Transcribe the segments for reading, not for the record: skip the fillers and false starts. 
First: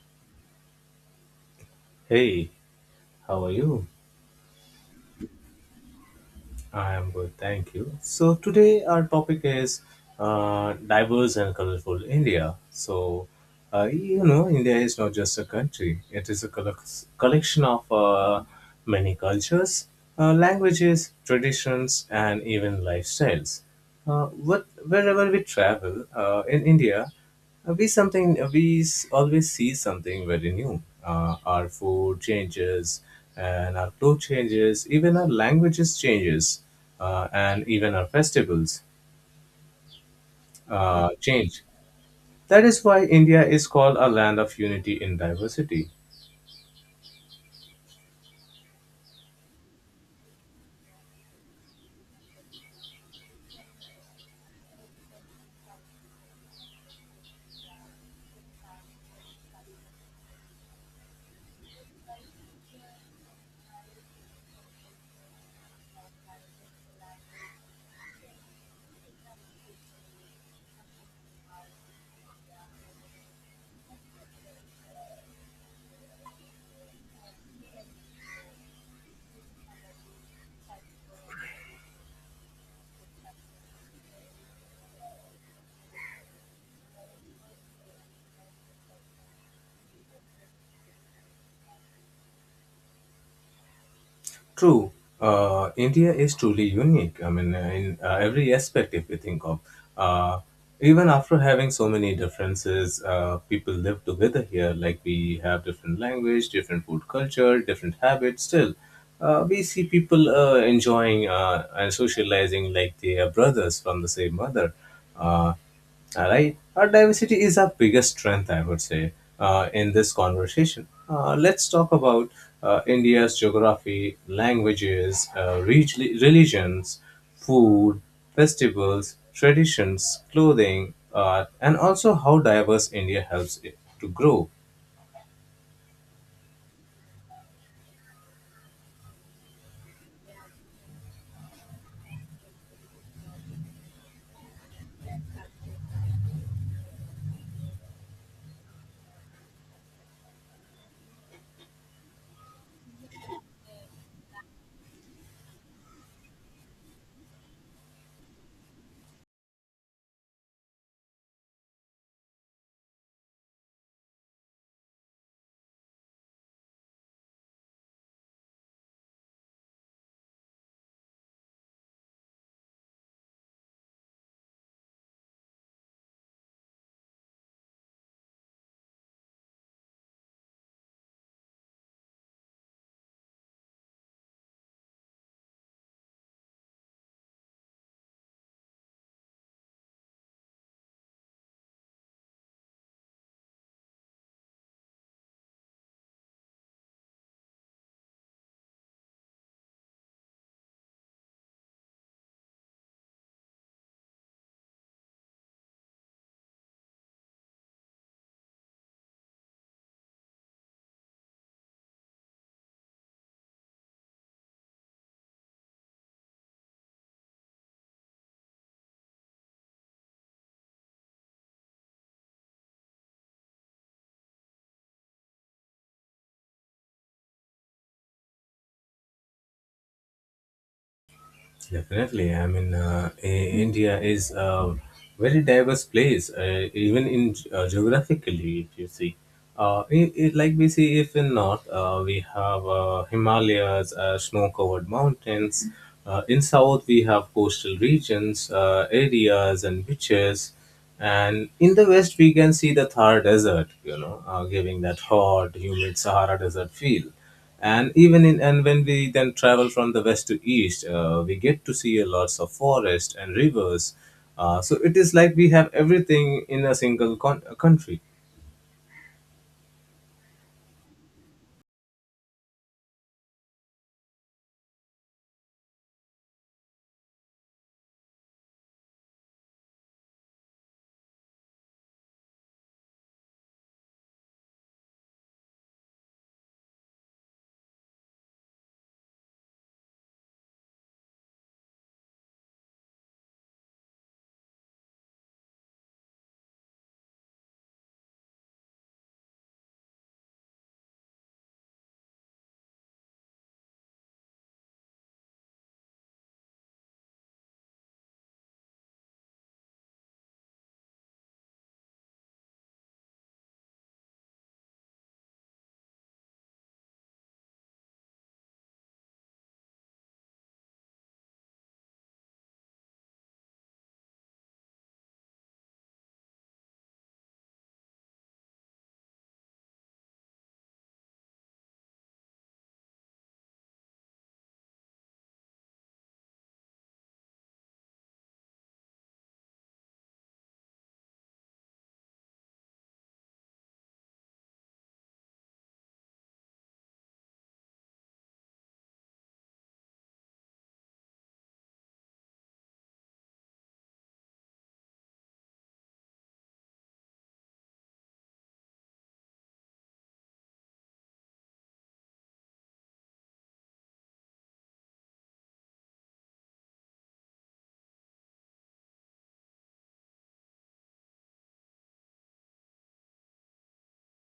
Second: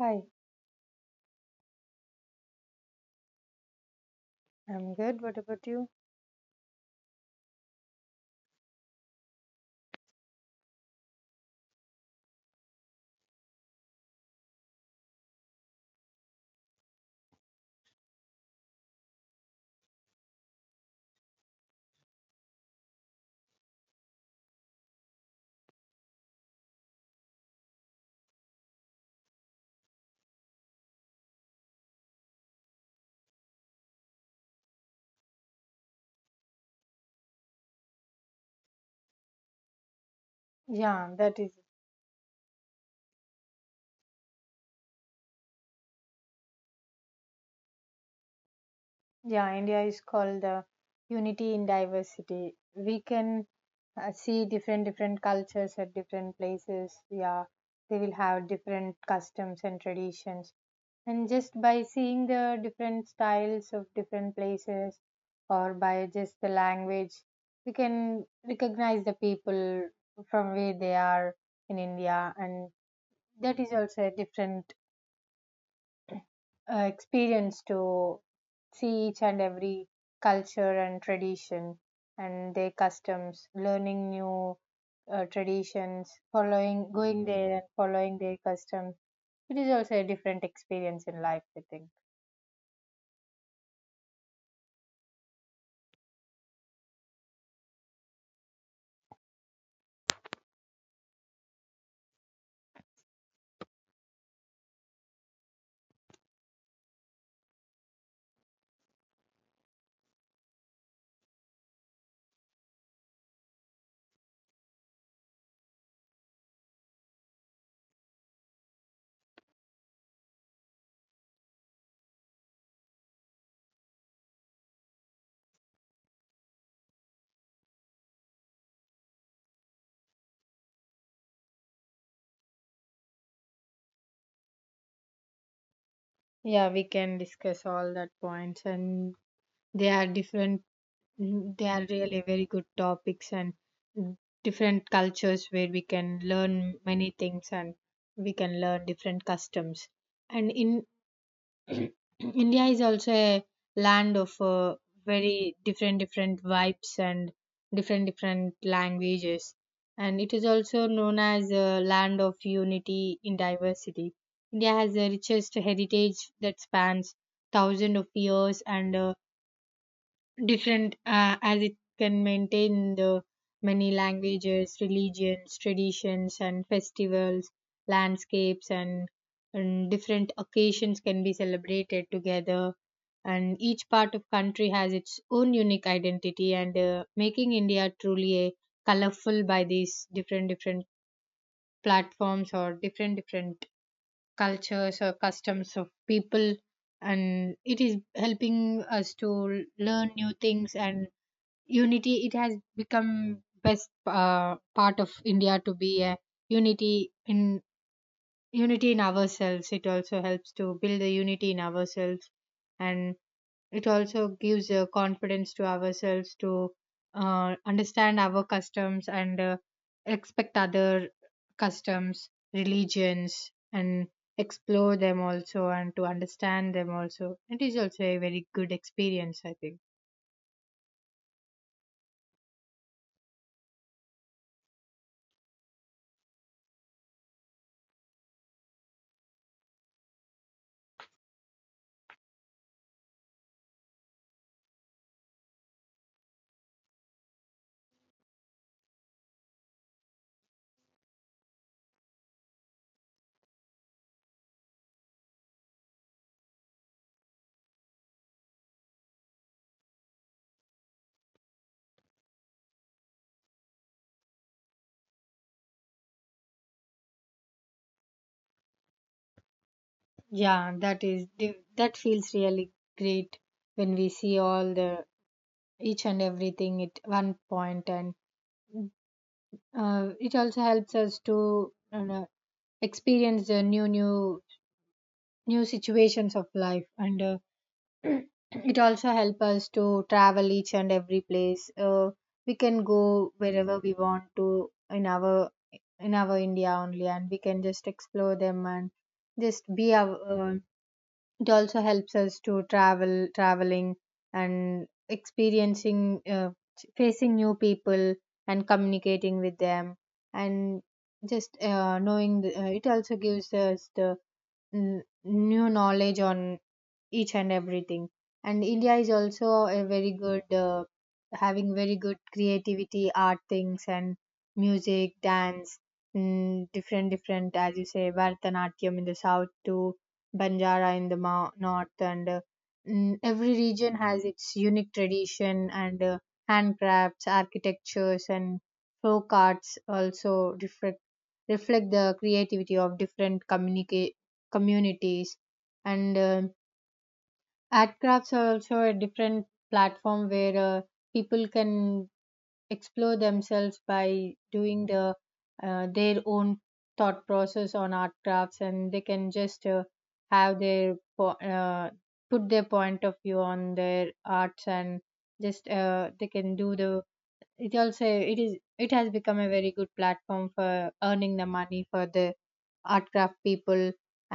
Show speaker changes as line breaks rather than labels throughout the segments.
Hi,
Hey, how are you?
I'm good. What about you?
I am good, thank you. So today our topic is diverse and colorful India. So you know, India is not just a country; it is a collection of many cultures, languages, traditions, and even lifestyles. What Wherever we travel in India. We something we s- always see something very new. Our food changes, and our clothes changes, even our languages changes, and even our festivals
Yeah, that is,
change. That is why India is called a land of unity in diversity.
yeah, India is called the unity in diversity. We can see different different cultures at different places. Yeah, they will have different customs and traditions. And just by seeing the different styles of different places or by just the language, we can recognize the people from where they are in India, and that is also a different experience to see each and every culture and tradition and their customs, learning new traditions, following, going there and following their customs. It is also a different experience in life, I think.
True, India is truly unique. In every aspect, if you think of, uh, even after having so many differences, people live together here. Like we have different language, different food culture, different habits. Still, we see people enjoying and socializing like they are brothers from the same mother. Uh, all right. Our diversity is our biggest strength, I would say, in this conversation. Let's talk about India's geography, languages, religions, food, festivals, traditions, clothing, art, and also how diverse India helps it to grow.
Yeah, we can discuss all that points, and they are different. They are really very good topics, and mm, different cultures where we can learn many things, and we can learn different customs, and in India is also a land of very different different vibes and different different languages, and it is also known as a land of unity in diversity. India has the richest heritage that spans thousands of years and different as it can maintain the many languages, religions, traditions, and festivals, landscapes, and different occasions can be celebrated together. And each part of country has its own unique identity, and making India truly a colorful by these different different platforms or different different cultures or customs of people, and it is helping us to learn new things. And unity, it has become best part of India to be a unity in unity in ourselves. It also helps to build a unity in ourselves, and it also gives a confidence to ourselves to understand our customs and expect other customs, religions, and explore them also, and to understand them also. It is also a very good experience, I think.
Definitely. India is a very diverse place, even in geographically, if you see. I Like we see, if in north, we have Himalayas, snow-covered mountains. In south, we have coastal regions, areas, and beaches. And in the west, we can see the Thar Desert, you know, giving that hot, humid Sahara Desert feel, and even in and when we then travel from the west to east, we get to see a lots of forest and rivers. So it is like we have everything in a single country.
That feels really great when we see all the each and everything at one point, and it also helps us to, experience the new new new situations of life, and it also helps us to travel each and every place. We can go wherever we want to in our India only, and we can just explore them and just be our. uh, it also helps us to travel traveling and experiencing, facing new people and communicating with them, and just knowing the. It also gives us the new knowledge on each and everything. And India is also a very good, having very good creativity art things, and music, dance, different different, as you say, Bharatanatyam in the south to Banjara in the north. And every region has its unique tradition, and handcrafts, architectures, and folk arts also reflect reflect the creativity of different communities. And art crafts are also a different platform where people can explore themselves by doing the their own thought process on art crafts, and they can just have their put their point of view on their arts, and just they can do the, it also it is it has become a very good platform for earning the money for the art craft people.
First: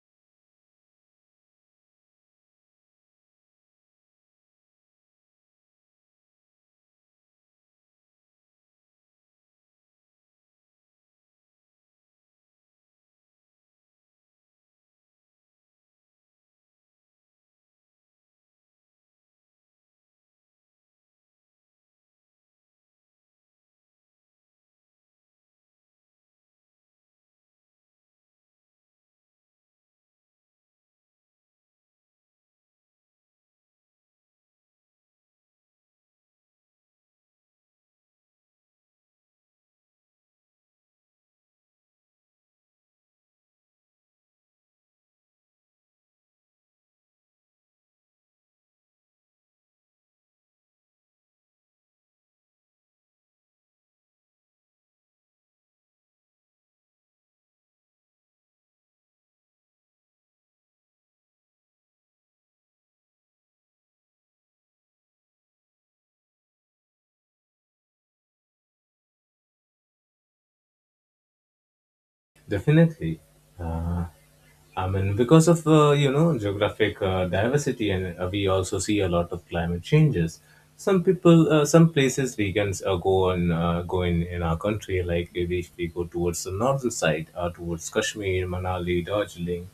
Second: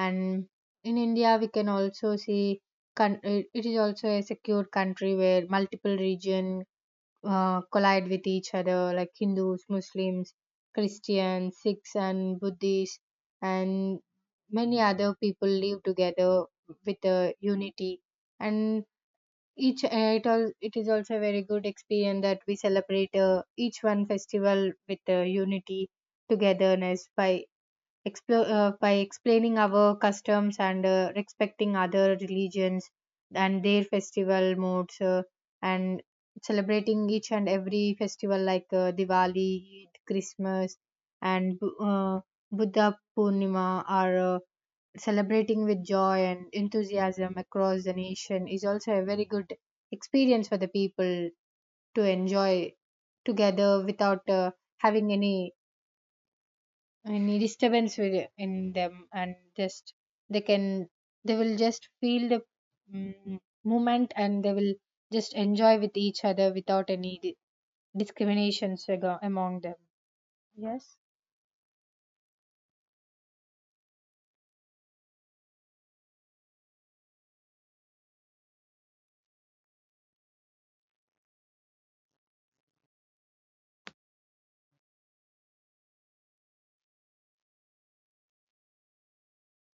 And in India, we can also see, it, it is also a secure country where multiple region collide with each other, like Hindus, Muslims, Christians, Sikhs, and Buddhists, and many other people live together with a unity. And each, it all, it is also a very good experience that we celebrate, each one festival with unity, togetherness, by explore by explaining our customs and respecting other religions and their festival modes, and celebrating each and every festival, like Diwali, Eid, Christmas, and Buddha Purnima, or celebrating with joy and enthusiasm across the nation is also a very good experience for the people to enjoy together without having any disturbance in them, and just they can, they will just feel the mm, moment, and they will just enjoy with each other without any discriminations among them. Yes.
Definitely. Uh, i mean because of uh, you know, geographic diversity, and we also see a lot of climate changes. Some places we can go in our country. Like if we go towards the northern side, towards Kashmir, Manali, Darjeeling,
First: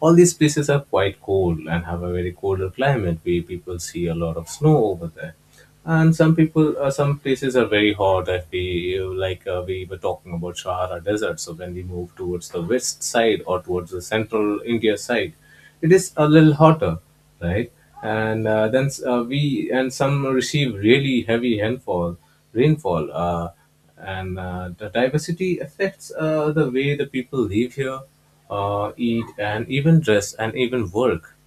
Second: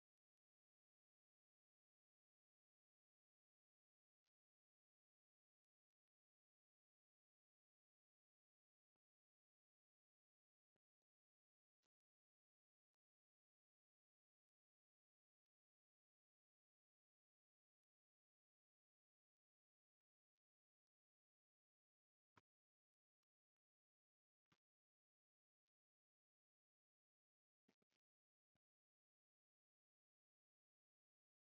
all these places are quite cold and have a very colder climate where people see a lot of snow over there. And some places are very hot. If we like uh, we were talking about Sahara Desert, so when we move towards the west side or towards the central India side, it is a little hotter, right? And uh, then uh, we and some receive really heavy rainfall. And the diversity affects the way the people live here, eat, and even dress, and even work.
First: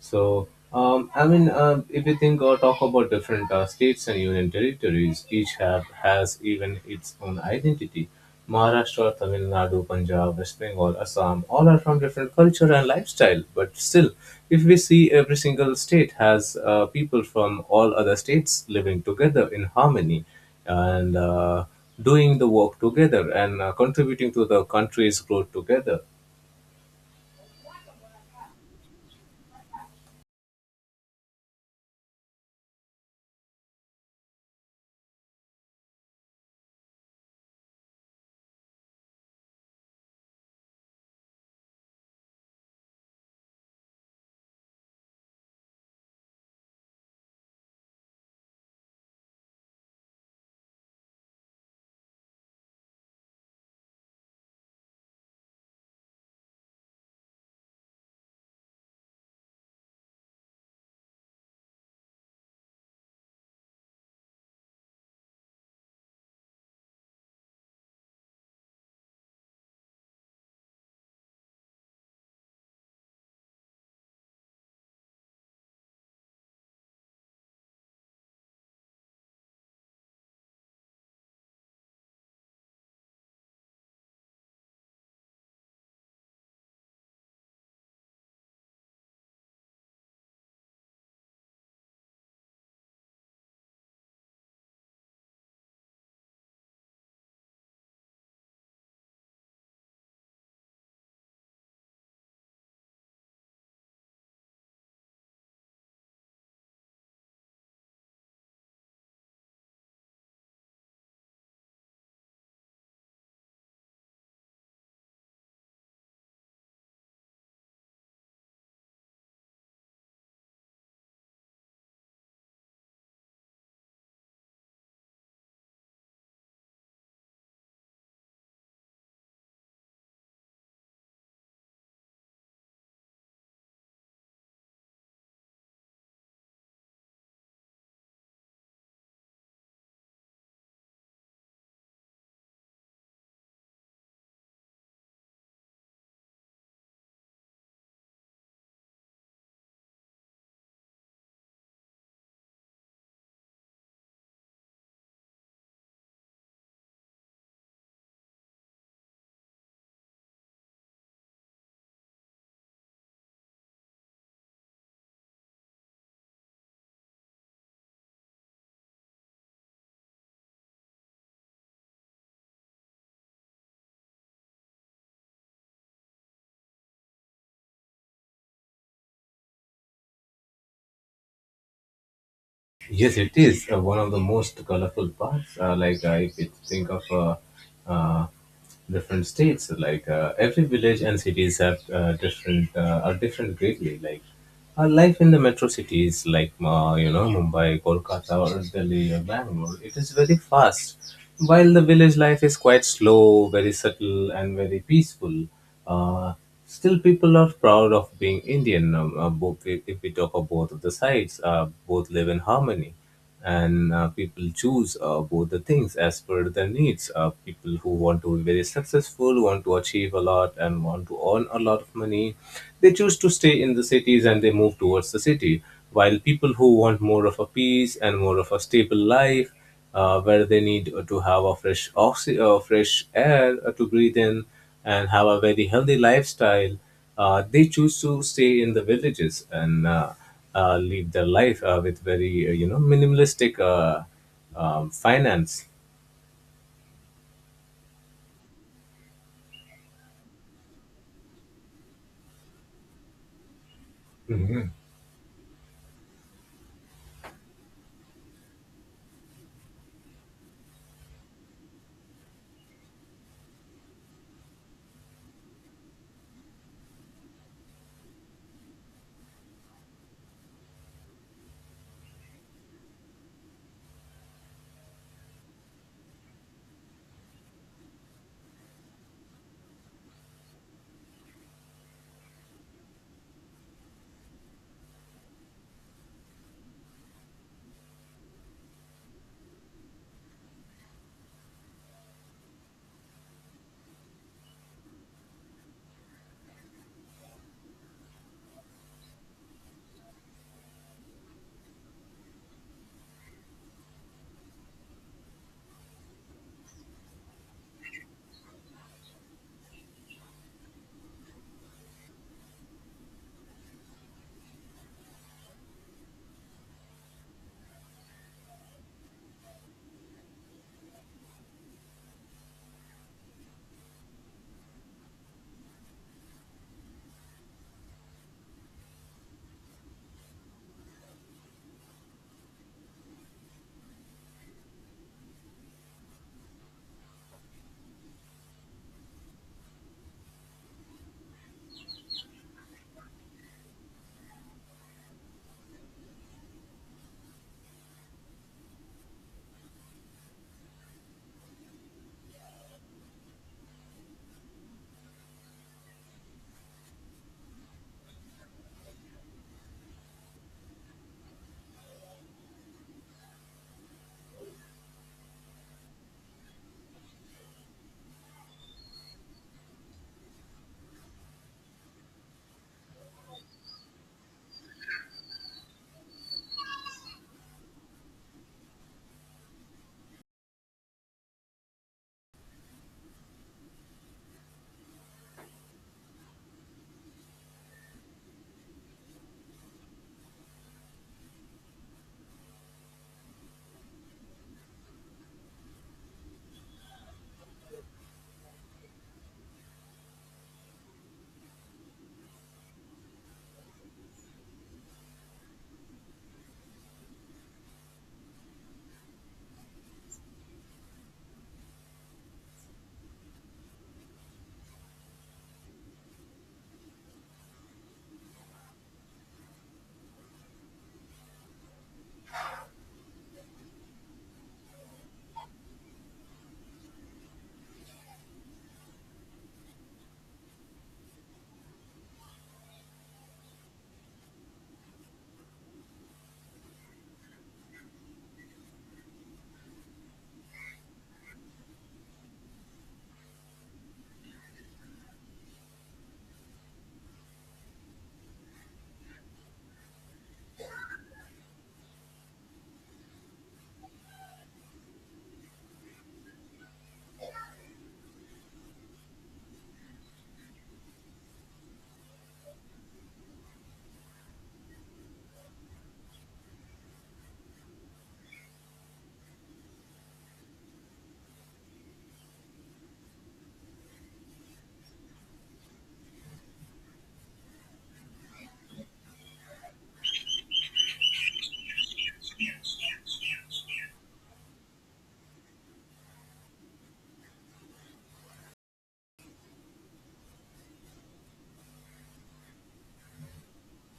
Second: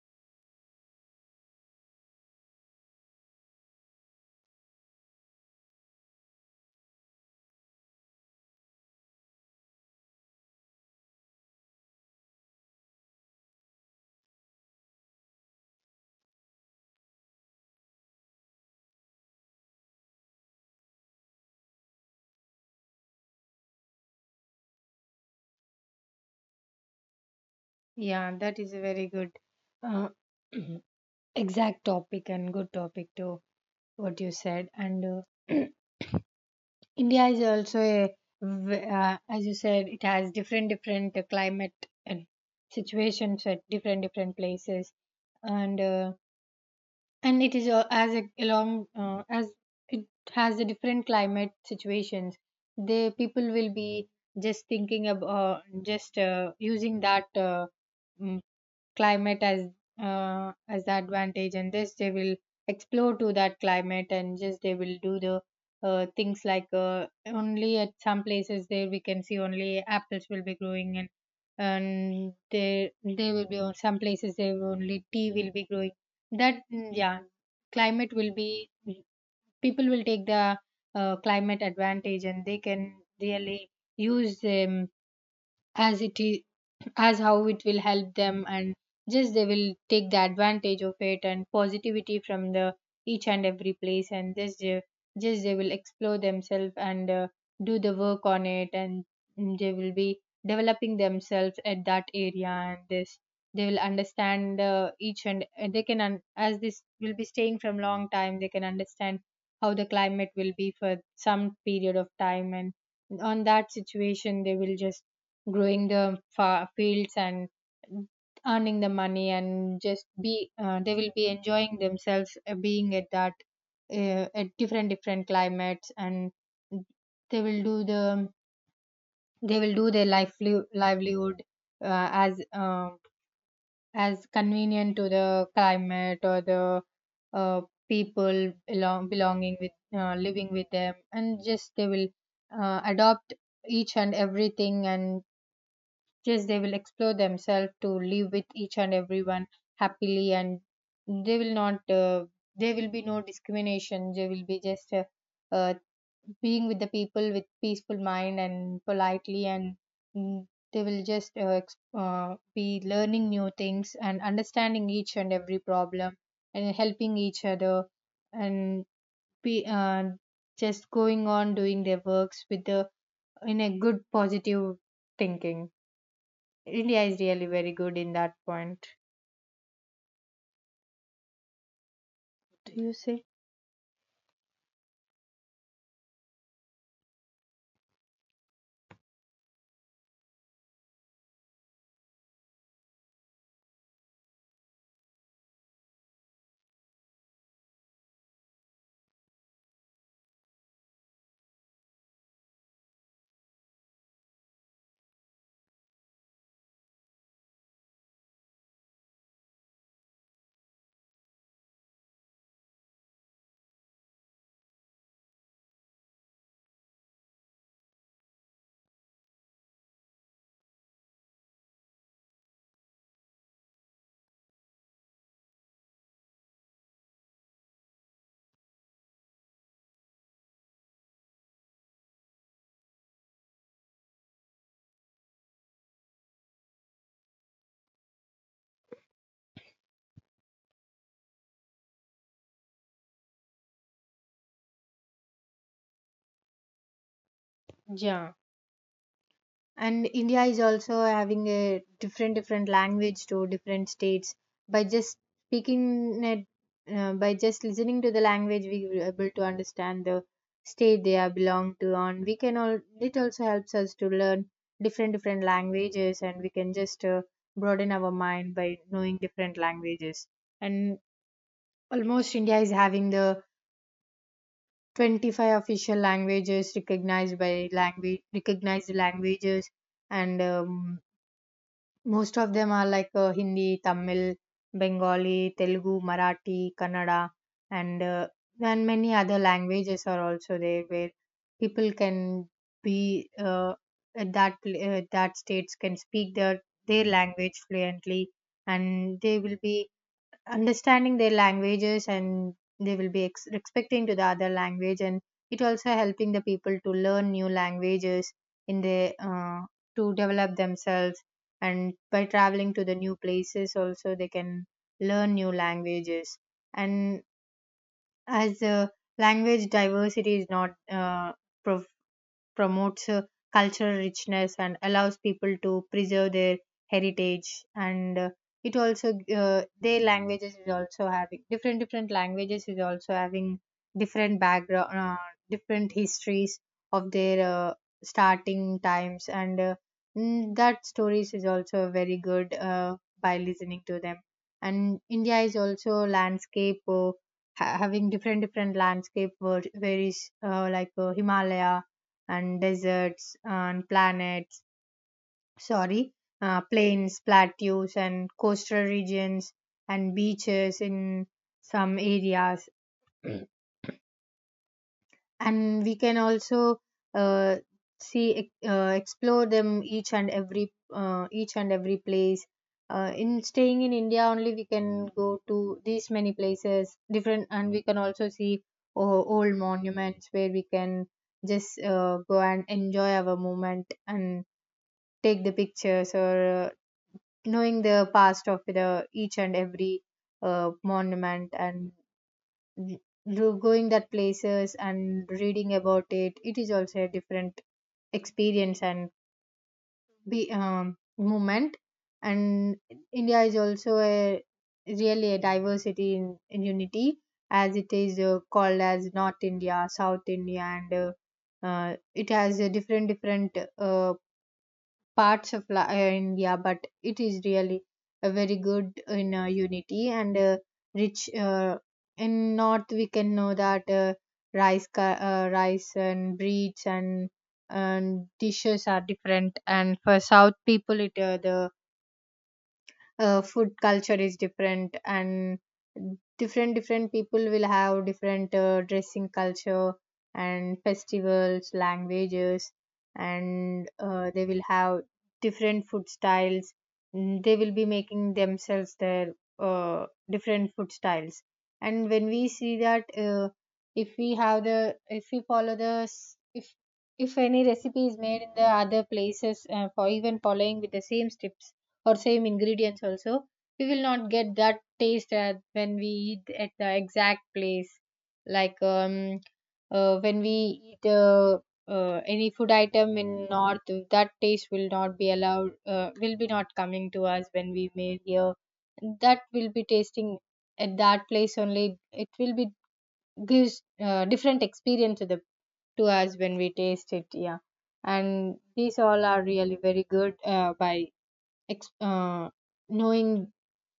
So, if you think or talk about different states and union territories, each have has even its own identity. Maharashtra, Tamil Nadu, Punjab, West Bengal, Assam, all are from different culture and lifestyle. But still, if we see, every single state has people from all other states living together in harmony, and doing the work together and contributing to the country's growth together.
Yeah, that is a very good uh, exact topic and good topic to what you said. And uh, India is also a as you said, it has different different climate and situations at different different places. And and it is as it has a different climate situations, the people will be just thinking about, just using that mm, climate as the advantage, and this they will explore to that climate, and just they will do the things like only at some places there we can see only apples will be growing. And there will be, on some places there will only tea will be growing. That, yeah, climate will be, people will take the climate advantage, and they can really use them as it is, as how it will help them. And just they will take the advantage of it and positivity from the each and every place, and just they will explore themselves, and do the work on it. And they will be developing themselves at that area, and this they will understand, each and they can as this will be staying from long time, they can understand how the climate will be for some period of time. And on that situation, they will just growing the fields and earning the money, and just be, they will be enjoying themselves being at that at different different climates. And they will do the, they will do their livelihood uh, as um as convenient to the climate or the uh, people belonging with, living with them. And just they will adopt each and everything, and just they will explore themselves to live with each and everyone happily. And they will not. There will be no discrimination. They will be just uh, being with the people with peaceful mind and politely. And mm, they will just be learning new things and understanding each and every problem and helping each other, and be just going on doing their works with the, in a good positive thinking. India is really very good in that point. Do you
Yes,
say?
it is one of the most colorful parts. Like, if you think of, uh, different states, like every village and cities have different are different greatly. Like our life in the metro cities, like you know, Mumbai, Kolkata, or Delhi, or Bangalore, it is very fast. While the village life is quite slow, very subtle, and very peaceful. Uh, Still, people are proud of being Indian. Both, if we talk of both of the sides, both live in harmony, and people choose both the things as per their needs. People who want to be very successful, want to achieve a lot, and want to earn a lot of money, they choose to stay in the cities and they move towards the city. While people who want more of a peace and more of a stable life, where they need to have a fresh air to breathe in and have a very healthy lifestyle, they choose to stay in the villages and live their life with very you know, minimalistic finance.
Yeah, and India is also having a different different language to different states. By just speaking it, by just listening to the language, we were able to understand the state they are belong to, and we can all, it also helps us to learn different different languages, and we can just broaden our mind by knowing different languages. And almost India is having the 25 official languages recognized by language, recognized languages. And most of them are like Hindi, Tamil, Bengali, Telugu, Marathi, Kannada, and uh, and many other languages are also there, where people can be uh, at that that states can speak their language fluently. And they will be understanding their languages, and they will be expecting to the other language. And it also helping the people to learn new languages in their, to develop themselves. And by traveling to the new places, also they can learn new languages. And as the language diversity is not promotes cultural richness, and allows people to preserve their heritage. And it also their languages is also having different different languages is also having different background, different histories of their starting times. And that stories is also very good by listening to them. And India is also landscape, ha- having different different landscape, where is like Himalaya and deserts and planets, sorry, plains, plateaus, and coastal regions and beaches in some areas. Mm. And we can also uh, see, explore them, each and every, each and every place, in staying in India only, we can go to these many places different. And we can also see old monuments where we can just go and enjoy our moment and take the pictures, or knowing the past of the each and every monument. And going that places and reading about it, it is also a different experience, and be movement. And India is also a really a diversity in unity, as it is called as North India, South India. And it has a different different parts of India. But it is really a very good in unity and rich. In North, we can know that rice and breeds and dishes are different, and for South people, it the food culture is different, and different people will have different dressing culture and festivals, languages, and they will have different food styles. Mm, they will be making themselves their different food styles. And when we see that, if we have the if we follow the s- if any recipe is made in the other places, for even following with the same steps or same ingredients also, we will not get that taste at when we eat at the exact place. like um when we eat, any food item in north, that taste will not be allowed, will be not coming to us when we made here. That will be tasting at that place only. It will be gives different experience to the to us when we taste it, yeah. And these all are really very good by ex- uh, knowing.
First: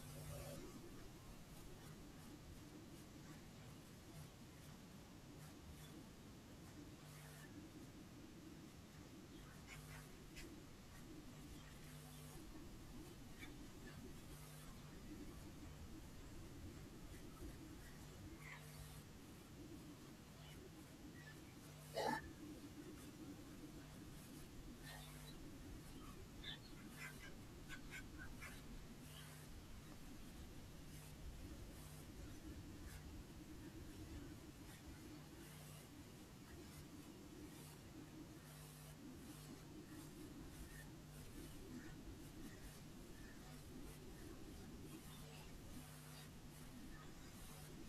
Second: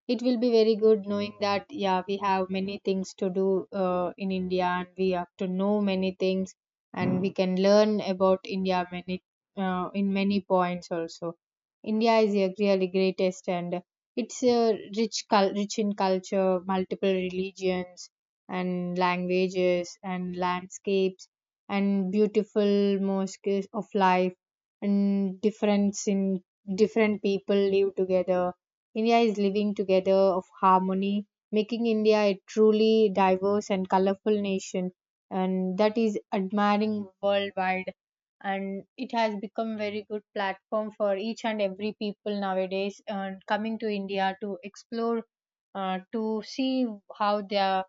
It will be very good knowing that, yeah, we have many things to do in India, and we have to know many things, and we can learn about India many, in many points also. India is a really greatest, and it's a rich in culture, multiple religions and languages and landscapes and beautiful mosques of life and difference in different people live together. India is living together of harmony, making India a truly diverse and colorful nation, and that is admiring worldwide. And it has become very good platform for each and every people nowadays, and coming to India to explore, to see how they are,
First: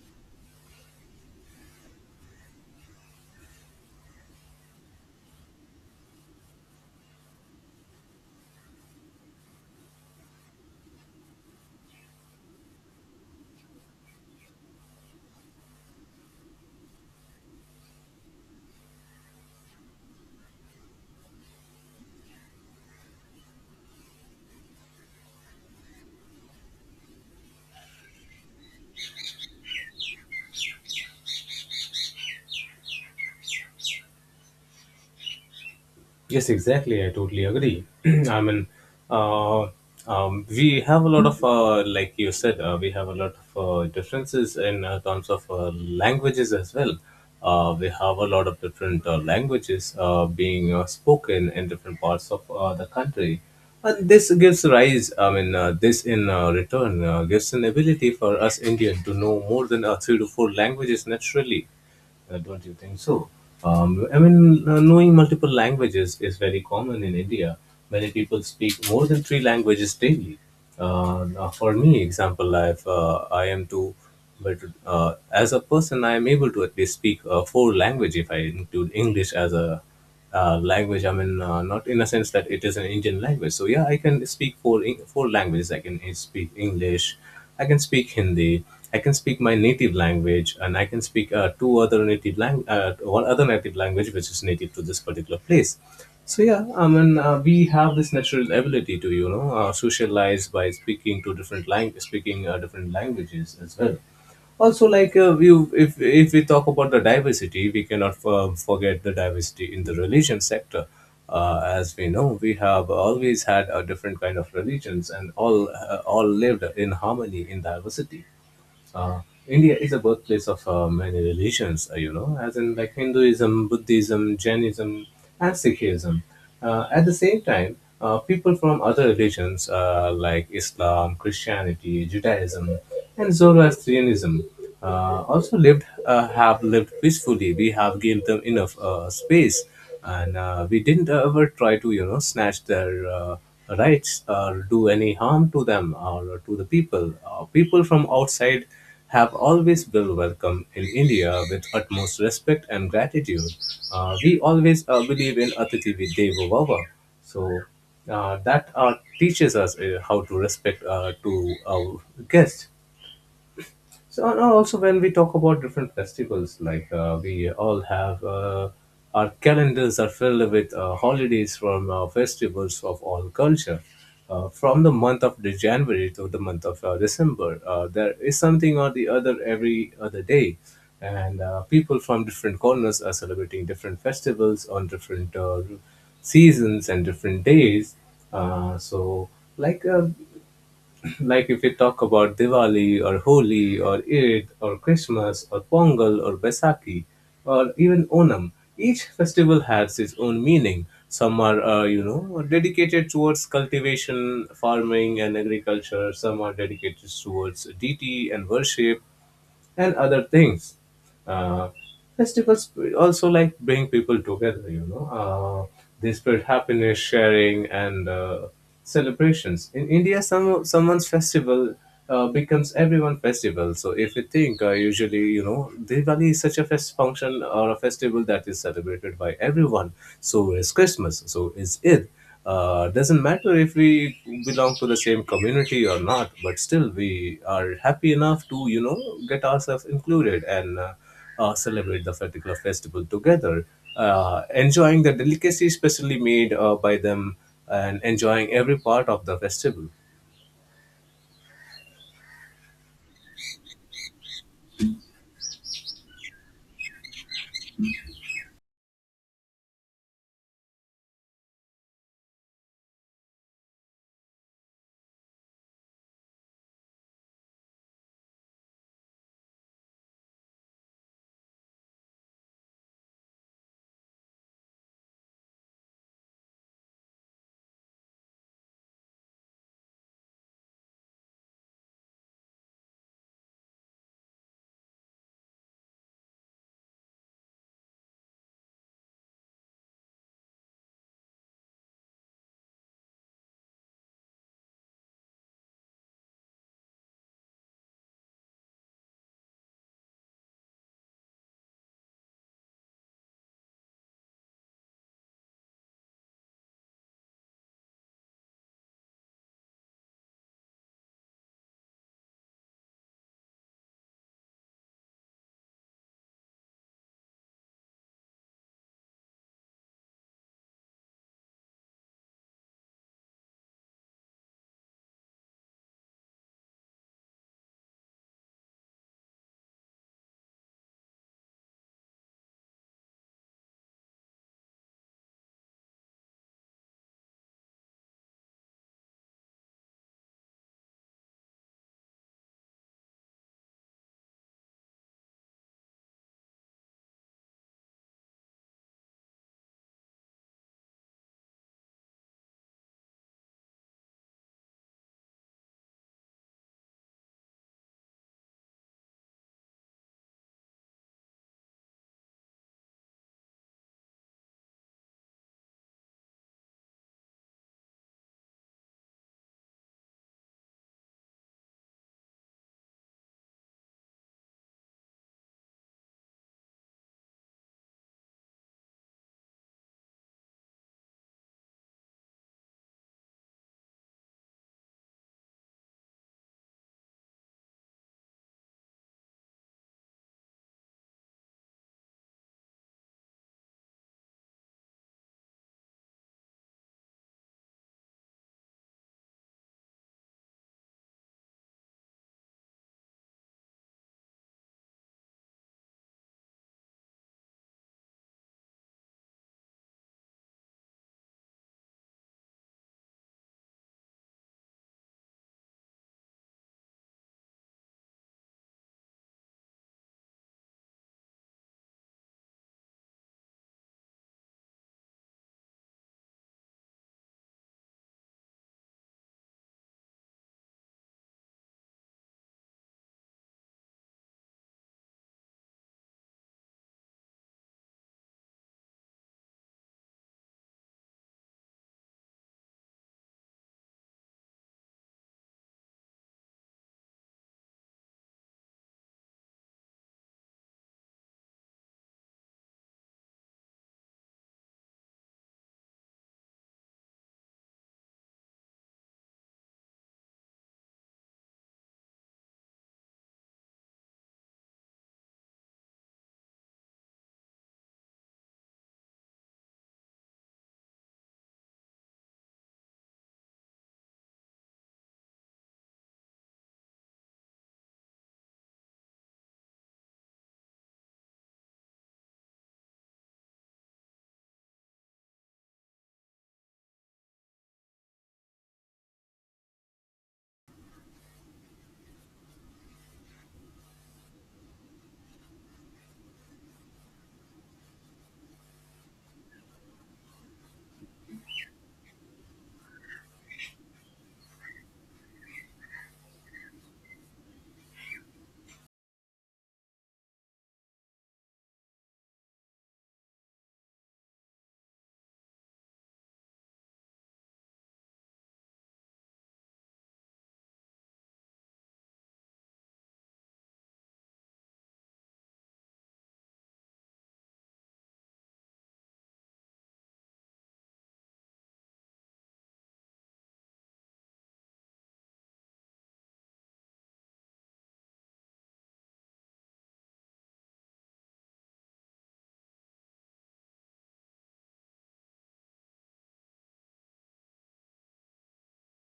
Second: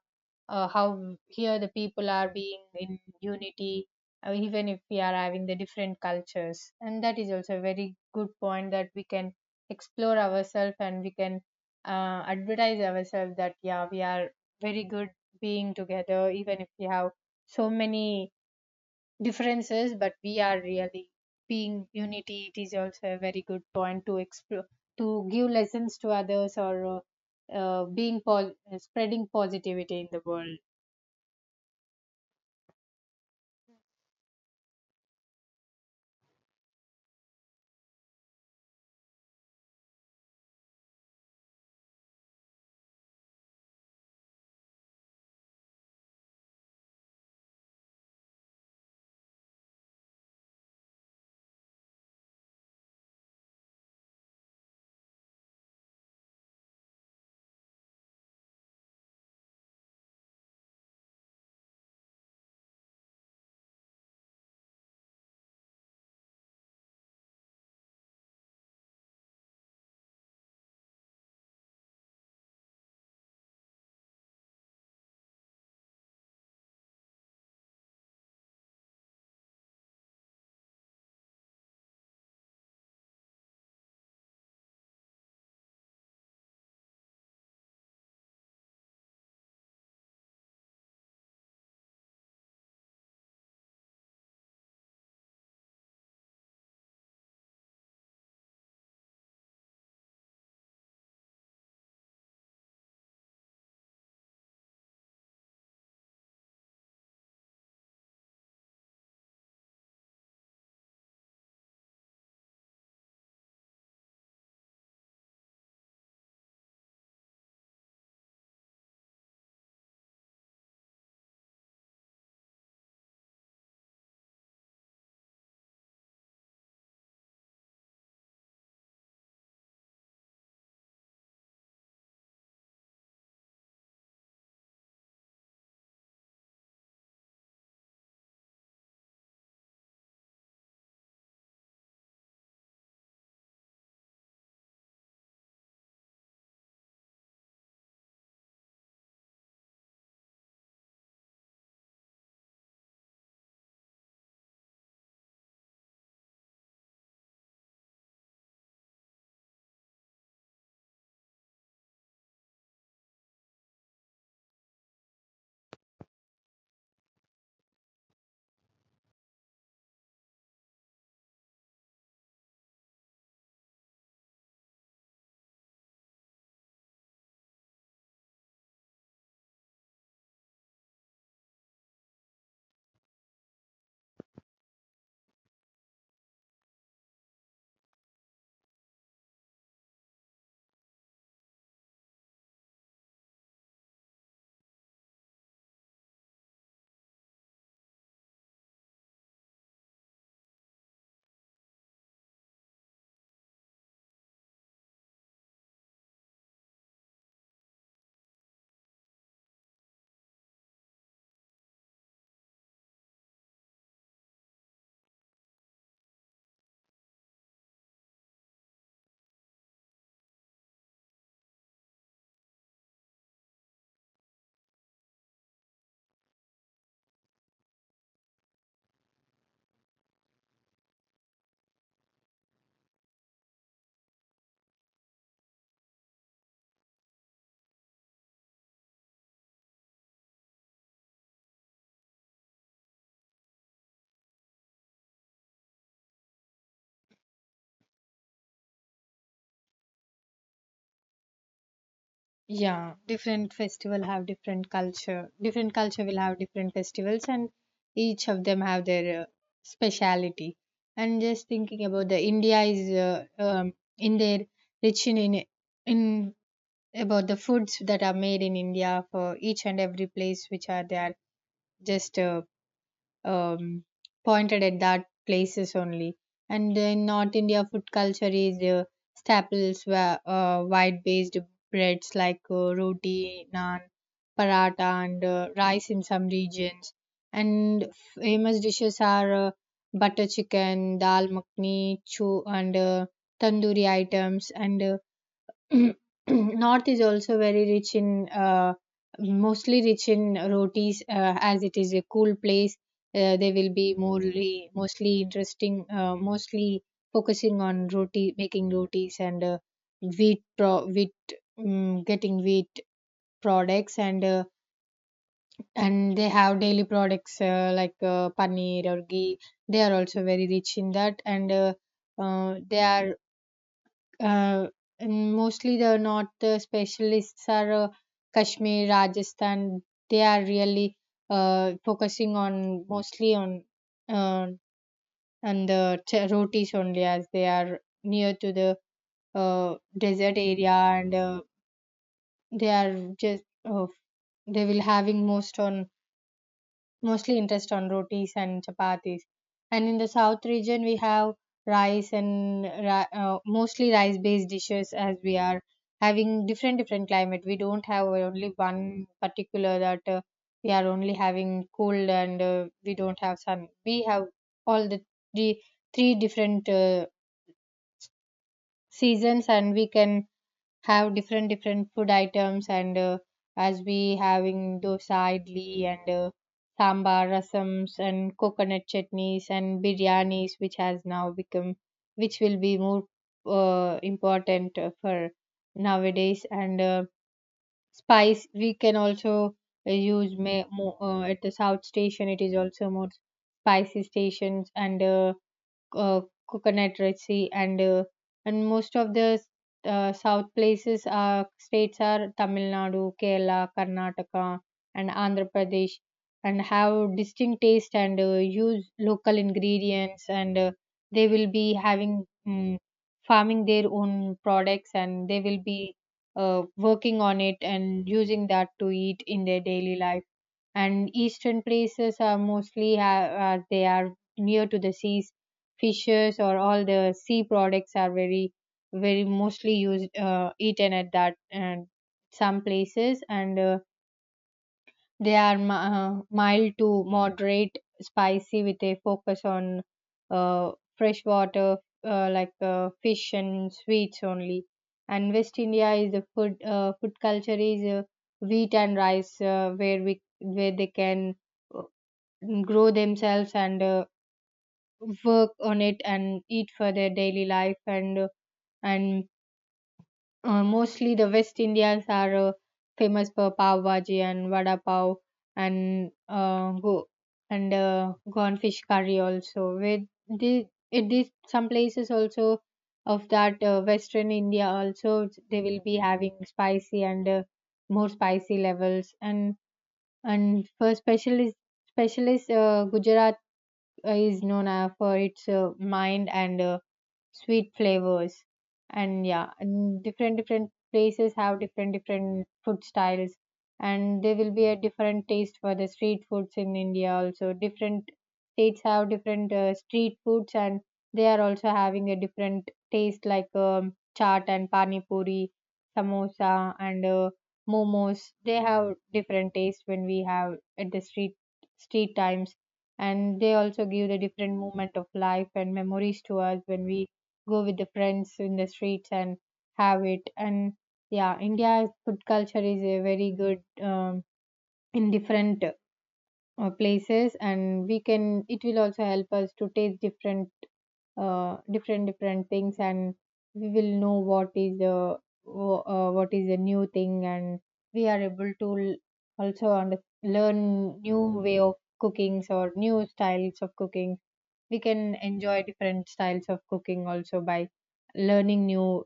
how here the people are being in unity, even if we are having the different cultures. And that is also a very good point that we can explore ourselves, and we can advertise ourselves that, yeah, we are very good being together even if we have so many differences, but we are really being unity. It is also a very good point to explore, to give lessons to others, or uh, being pol- spreading positivity in the world.
Yes, exactly. I totally agree. I mean, uh, we have a lot of, like you said, we have a lot of differences in terms of languages as well. We have a lot of different languages being spoken in different parts of the country. And this gives rise, this in return gives an ability for us Indian to know more than three to four languages naturally. Don't you think so? Knowing multiple languages is very common in India. Many people speak more than three languages daily. Now for me, example, I am to, but as a person, I am able to at least speak four language if I include English as a language. I mean, not in a sense that it is an Indian language. So yeah, I can speak four languages. I can speak English, I can speak Hindi, I can speak my native language, and I can speak two other native lang one other native language, which is native to this particular place. So yeah, I mean, we have this natural ability to, you know, socialize by speaking to different language, speaking different languages as well. Also, like, we if we talk about the diversity, we cannot forget the diversity in the religion sector. As we know, we have always had a different kind of religions, and all lived in harmony in diversity. uh, India is a birthplace of many religions, you know, as in like Hinduism, Buddhism, Jainism, and Sikhism. At the same time, people from other religions like Islam, Christianity, Judaism, and Zoroastrianism also lived have lived peacefully. We have given them enough space, and we didn't ever try to, you know, snatch their rights or do any harm to them or to the people. People from outside have always been welcome in India with utmost respect and gratitude. We always believe in Atithi Devo Bhava. So that teaches us how to respect to our guests. So, and also when we talk about different festivals, like we all have our calendars are filled with holidays from festivals of all culture. From the month of the January to the month of December, there is something or the other every other day, and people from different corners are celebrating different festivals on different seasons and different days. So like uh, like, if we talk about Diwali or Holi or Eid or Christmas or Pongal or Baisakhi or even Onam, each festival has its own meaning. Some are, you know, dedicated towards cultivation, farming, and agriculture. Some are dedicated towards deity and worship and other things. Uh, Festivals also like bring people together, you know. They spread happiness, sharing, and celebrations. In India, someone's festival becomes everyone's festival. So if you think, usually, you know, Diwali is such a fest function or a festival that is celebrated by everyone. So is Christmas. So is Eid. Doesn't matter if we belong to the same community or not, but still we are happy enough to, you know, get ourselves included, and celebrate the particular festival together, enjoying the delicacy specially made by them, and enjoying every part of the festival.
Yeah, different festival have different culture. Different culture will have different festivals, and each of them have their speciality. And just thinking about the India is in their rich in about the foods that are made in India for each and every place, which are they are just um, pointed at that places only. And in North India, food culture is staples, were wide-based breads like roti, naan, paratha, and rice in some regions. And famous dishes are butter chicken, dal makhni, chu, and tandoori items, and mhm. North is also very rich in mostly rich in rotis, as it is a cool place. They will be mostly interesting, mostly focusing on roti, making rotis, and wheat, getting wheat products, and they have daily products, like paneer or ghee. They are also very rich in that uh, they are uh, and mostly the North, the specialists are Kashmir, Rajasthan. They are really focusing on mostly on, uh, and the rotis only, as they are near to the desert area, and they are just uh, they will having most on, mostly interest on rotis and chapatis. And in the south region, we have mostly rice-based dishes, as we are having different different climate. We don't have only one particular that, we are only having cold and we don't have sun. We have all the three, three different seasons, and we can have different different food items, and as we having dosa, idli, and sambar, rasams, and coconut chutneys and biryanis, which has now become, which will be more important for nowadays. And spice, we can also use may, mo at the south station it is also more spicy stations, and uh, coconut resi, and most of the south places are states are Tamil Nadu, Kerala, Karnataka, and Andhra Pradesh, and have distinct taste, and use local ingredients, and they will be having, mm, farming their own products, and they will be uh, working on it and using that to eat in their daily life. And eastern places are are they are near to the seas. Fishes or all the sea products are very, very mostly used, eaten at that and some places, and they are mild to moderate spicy with a focus on fresh water, like fish and sweets only. And West India is the food culture is wheat and rice, where we where they can uh, grow themselves and work on it and eat for their daily life. And Mostly the West Indians are famous for pav bhaji and vada pav, and go and gone fish curry also. With the It is some places also of that, Western India also, they will be having spicy and more spicy levels. And For specialist Gujarat is known for its mind and sweet flavors. And yeah, and different different places have different different food styles, and there will be a different taste for the street foods in India also. Different states have different street foods, and they are also having a different taste, like chaat and pani puri, samosa, and momos. They have different taste when we have at the street times, and they also give the different moment of life and memories to us when we go with the friends in the streets and have it. And yeah, India's food culture is a very good, in different places, and we can, it will also help us to taste different, different different things, and we will know what is the what is a new thing, and we are able to also learn new way of cookings or new styles of cooking. We can enjoy different styles of cooking also by learning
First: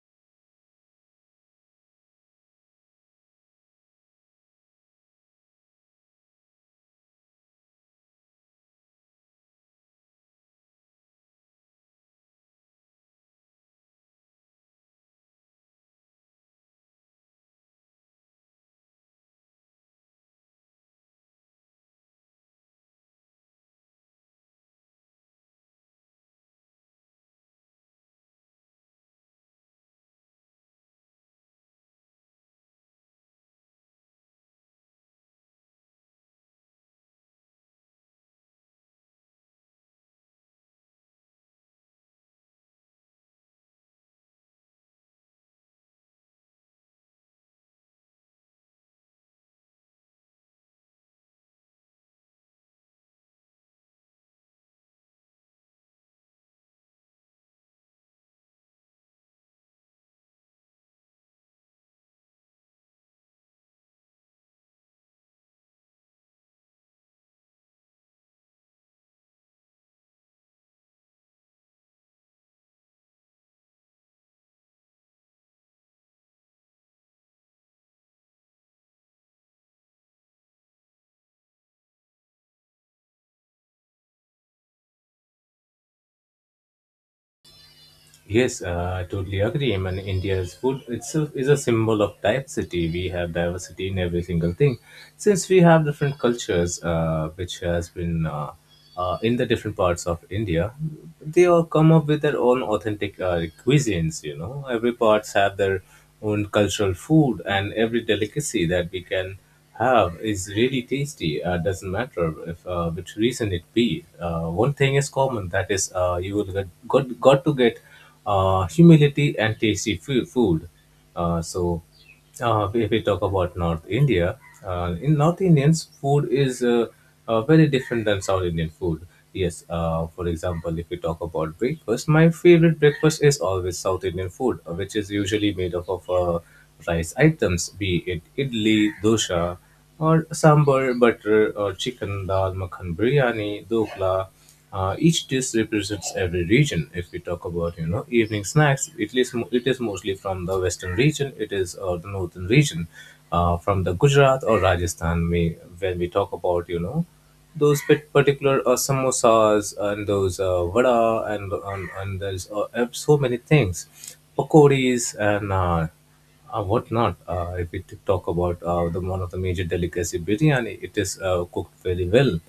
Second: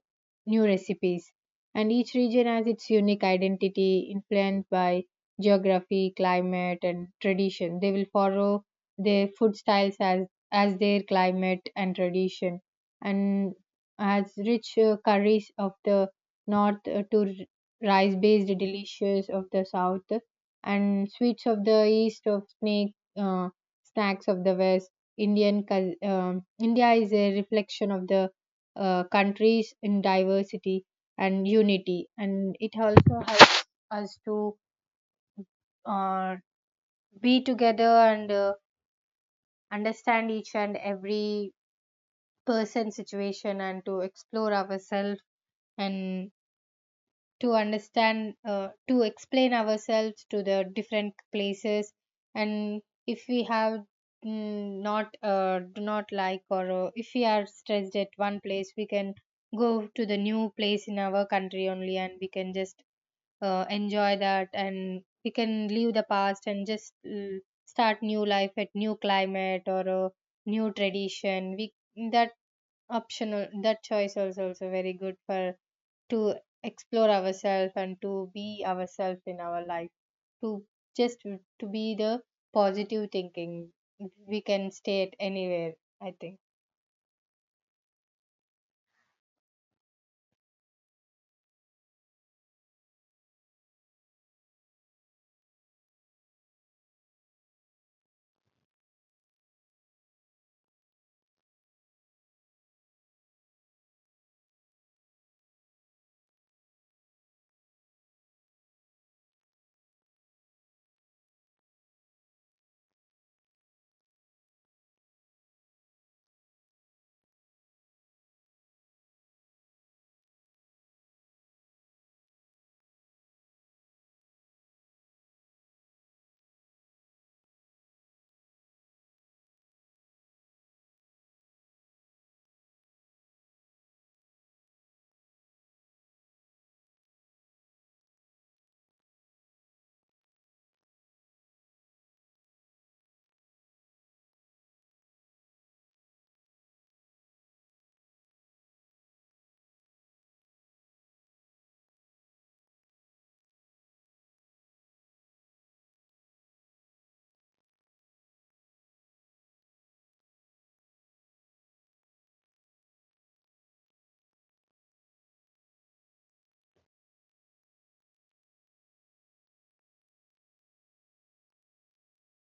new recipes. And each region has its unique identity influenced by geography, climate, and tradition. They will follow their food styles as their climate and tradition. And as rich curries of the north, to rice based delicious of the south, and sweets of the east, of snake snacks of the west. India is a reflection of the countries in diversity and unity. And it also helps us to uh, be together, and understand each and every person's situation, and to explore ourselves, and to understand, to explain ourselves to the different places. And if we have, mm, not do not like, or if we are stressed at one place, we can go to the new place in our country only, and we can just enjoy that, and we can leave the past and just, mm, start new life at new climate or a new tradition. We that optional, that choice also, also very good for, to explore ourselves and to be ourselves in our life, to just to be the positive thinking. We can stay at anywhere, I think.
Yes, I totally agree. I mean, India's food itself is a symbol of diversity. We have diversity in every single thing. Since we have different cultures, which has been in the different parts of India, they all come up with their own authentic cuisines. You know, every parts have their own cultural food, and every delicacy that we can have is really tasty. Doesn't matter if which reason it be. One thing is common, that is, you will get, got to get humility and tasty food. So, if we talk about North India, in North Indians, food is very different than South Indian food. Yes, for example, if we talk about breakfast, my favorite breakfast is always South Indian food, which is usually made up of rice items, be it idli, dosa, or sambar, butter, or chicken dal, makhan biryani, dokla. Each dish represents every region. If we talk about, you know, evening snacks, it it is mostly from the western region. It is the northern region, from the Gujarat or Rajasthan. We when we talk about you know those particular samosas and those vada and there's so many things, pakoris and whatnot. If we talk about the one of the major delicacy biryani, it is cooked very well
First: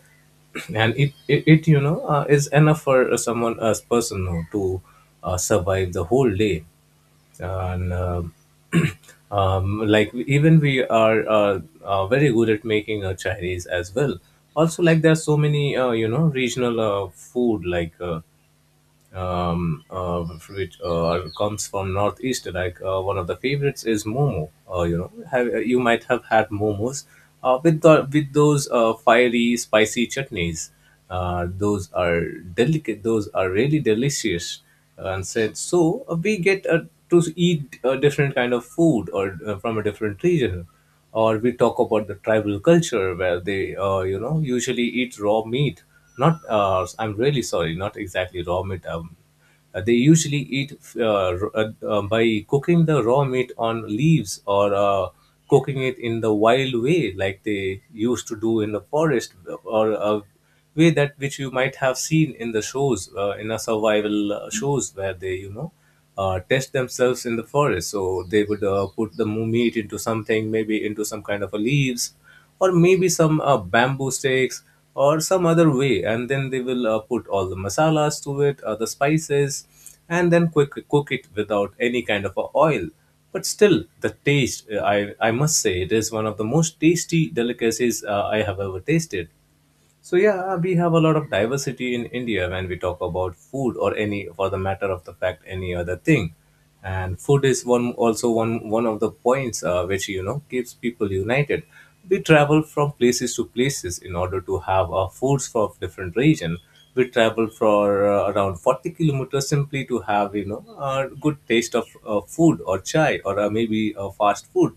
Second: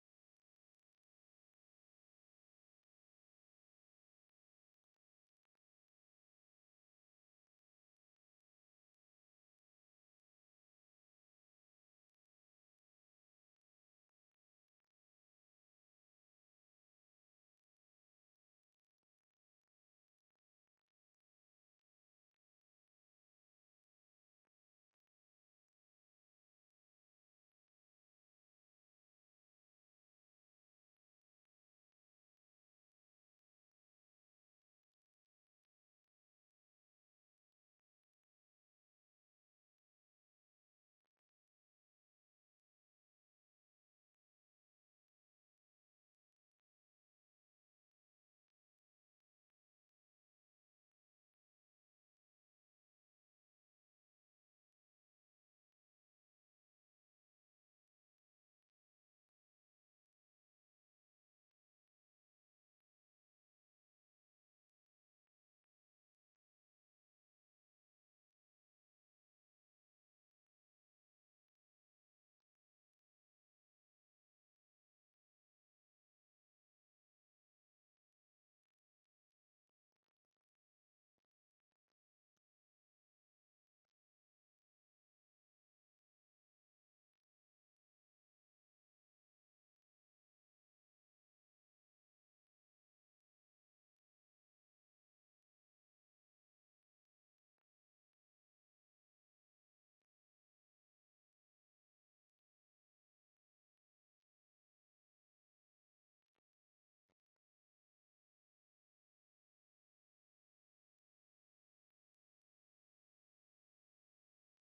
and it is enough for someone as person who, to survive the whole day and like even we are very good at making Chinese as well. Also, like there are so many you know regional food like um, uh, which comes from northeast. Like one of the favorites is momo. You know, you might have had momos with with those fiery, spicy chutneys. Those are delicate. Those are really delicious. And said so, we get to eat a different kind of food or from a different region. Or we talk about the tribal culture where they you know, usually eat raw meat not, I'm really sorry, not exactly raw meat. They usually eat by cooking the raw meat on leaves or cooking it in the wild way, like they used to do in the forest, or a way that which you might have seen in the shows, in a survival shows where they, you know, test themselves in the forest. So they would put the meat into something, maybe into some kind of a leaves, or maybe some bamboo sticks, or some other way. And then they will put all the masalas to it, the spices, and then quick cook it without any kind of a oil. But still, the taste, I must say, it is one of the most tasty delicacies I have ever tasted. So yeah, we have a lot of diversity in India when we talk about food or any, for the matter of the fact, any other thing. And food is one also one one of the points which you know keeps people united. We travel from places to places in order to have our foods from different region. We travel for around 40 kilometers simply to have you know a good taste of food or chai or maybe fast food,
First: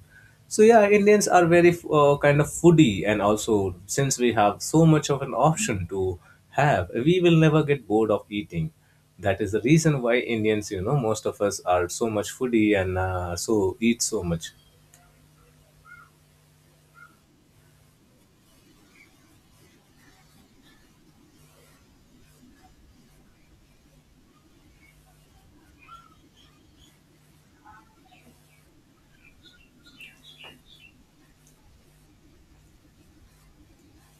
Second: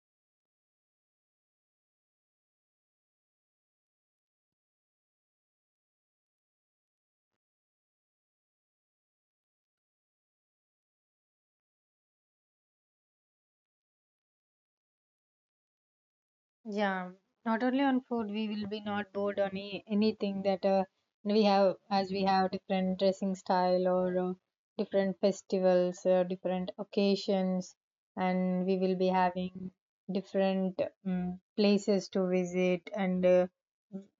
so yeah, Indians are very kind of foodie, and also since we have so much of an option to have, we will never get bored of eating. That is the reason why Indians, you know, most of us are so much foodie and so eat so much.
Yeah, not only on food, we will be not bored on anything that we have, as we have different dressing style, or different festivals, different occasions, and we will be having different places to visit. And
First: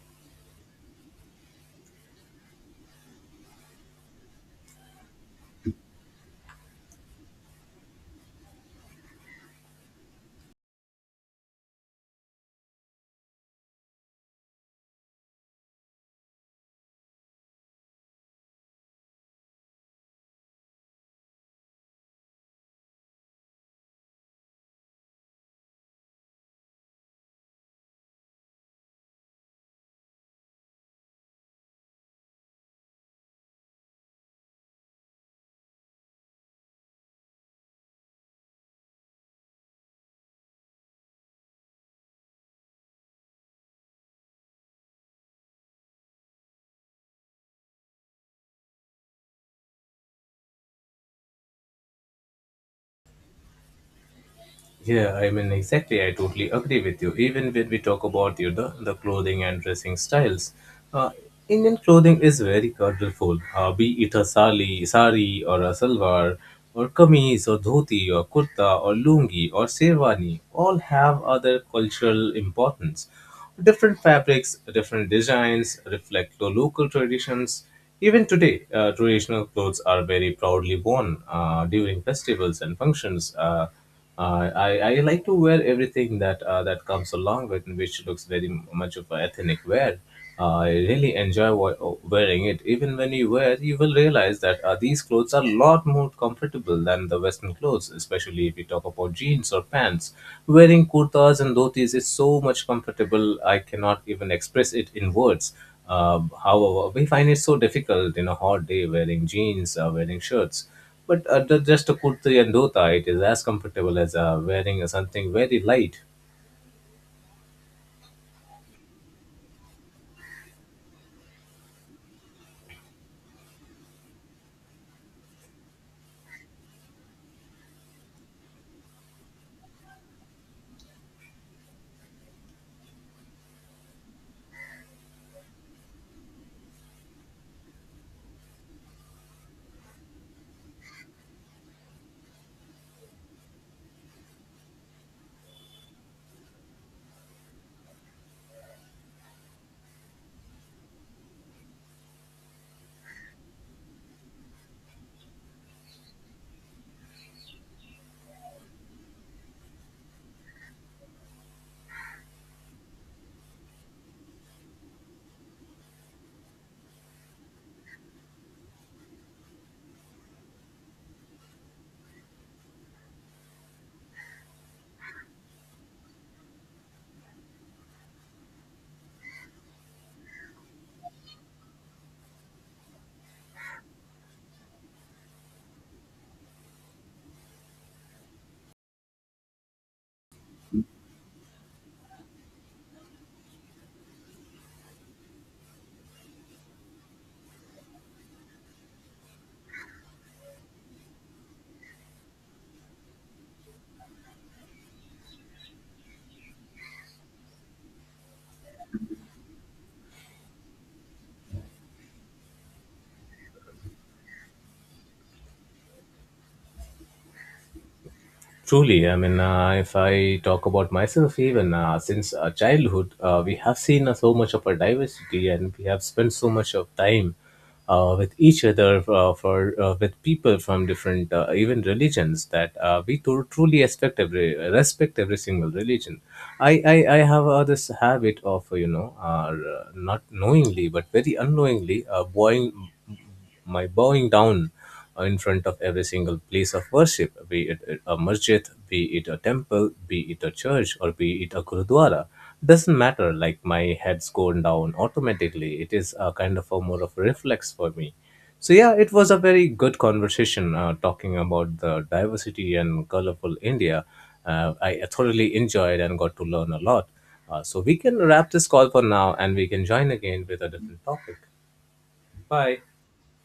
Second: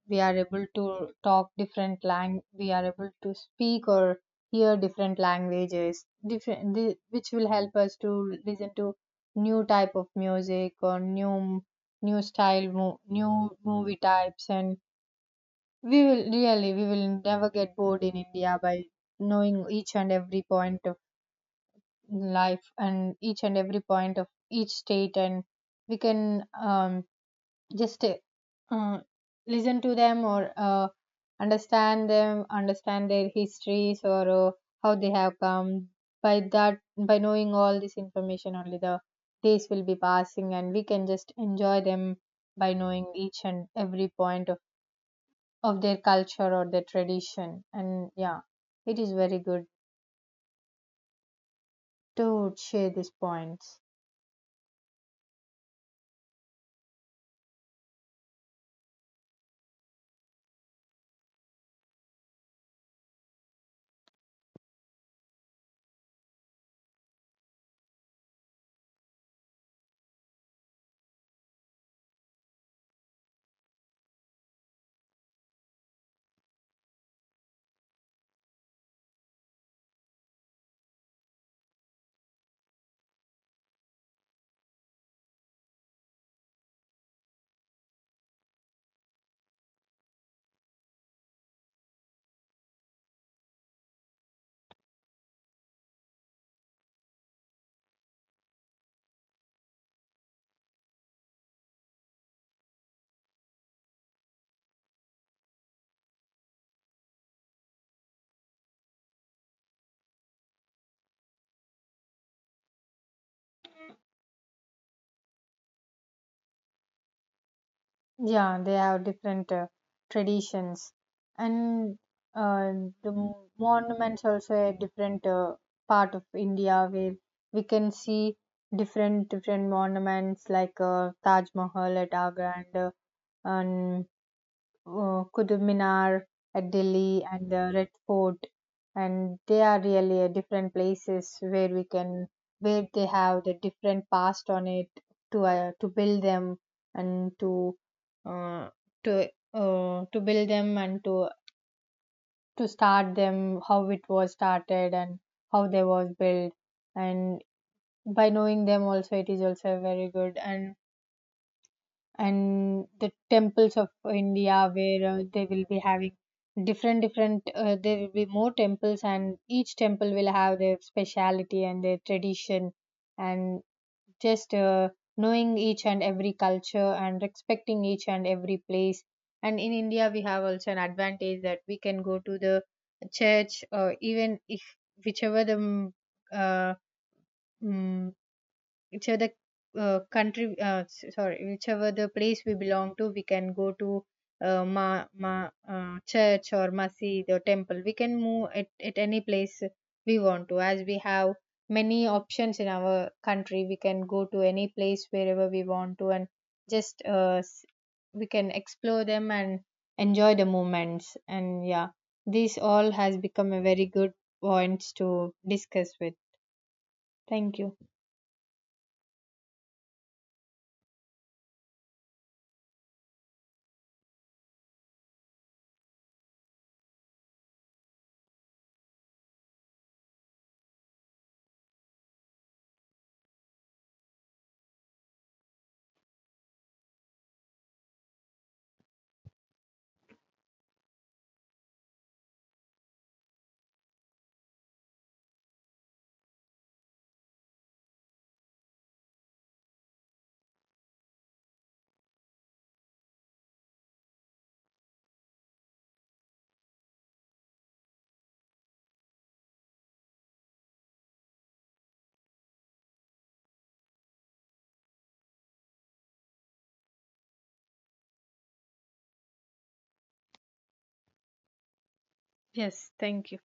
we are able to talk different lang. We are able to speak or hear different languages, different, the, which will help us to listen to new type of music, or new style, new movie types. And we will really, we will never get bored in India by knowing each and every point of life and each and every point of each state. And we can, just uh, mm, listen to them, or understand them, understand their histories, or how they have come. By that, by knowing all this information, only the days will be passing, and we can just enjoy them by knowing each and every point of their culture or their tradition. And yeah, it is very good to share these points.
Yeah, I mean, exactly. I totally agree with you. Even when we talk about you know, the clothing and dressing styles, uh, Indian clothing is very colorful. Be it a sari or a salwar, or kameez or dhoti or kurta or lungi or sherwani, all have other cultural importance. Different fabrics, different designs reflect the local traditions. Even today, traditional clothes are very proudly worn during festivals and functions. I like to wear everything that that comes along with, which looks very much of a ethnic wear. I really enjoy wearing it. Even when you wear, you will realize that these clothes are a lot more comfortable than the Western clothes, especially if you talk about jeans or pants. Wearing kurtas and dhotis is so much comfortable. I cannot even express it in words. However, we find it so difficult in a hot day wearing jeans, wearing shirts. But just a kurti and dhota, it is as comfortable as wearing something very light.
Yeah, they have different traditions, and uh, the monuments also a different part of India, where we can see different different monuments, like Taj Mahal at Agra, and and Qutub Minar at Delhi, and the Red Fort. And they are really different places where we can, where they have the different past on it, to build them, and to uh, to build them, and to start them, how it was started and how they was built. And by knowing them also, it is also very good. And the temples of India, where they will be having different different there will be more temples, and each temple will have their speciality and their tradition. And just knowing each and every culture and respecting each and every place. And in India, we have also an advantage that we can go to the church, or even if, whichever the, uh, mm, whichever the, country s- sorry whichever the place we belong to, we can go to, church, or masjid, or temple. We can move at any place we want to, as we have many options in our country. We can go to any place wherever we want to, and just we can explore them and enjoy the moments. And yeah, this all has become a very good points to discuss with. Thank you.
Truly, I mean, if I talk about myself, even since childhood, we have seen so much of our diversity, and we have spent so much of time with each other, for with people from different, even religions, that truly respect every single religion. I have this habit of you know, not knowingly but very unknowingly, buying my bowing down in front of every single place of worship, be it a masjid, be it a temple, be it a church, or be it a gurudwara, doesn't matter. Like my head's gone down automatically. It is a kind of a more of a reflex for me. So yeah, it was a very good conversation talking about the diversity and colorful India. I thoroughly enjoyed and got to learn a lot. So we can wrap this call for now, and we can join again with a different topic. Bye.
Yes, thank you.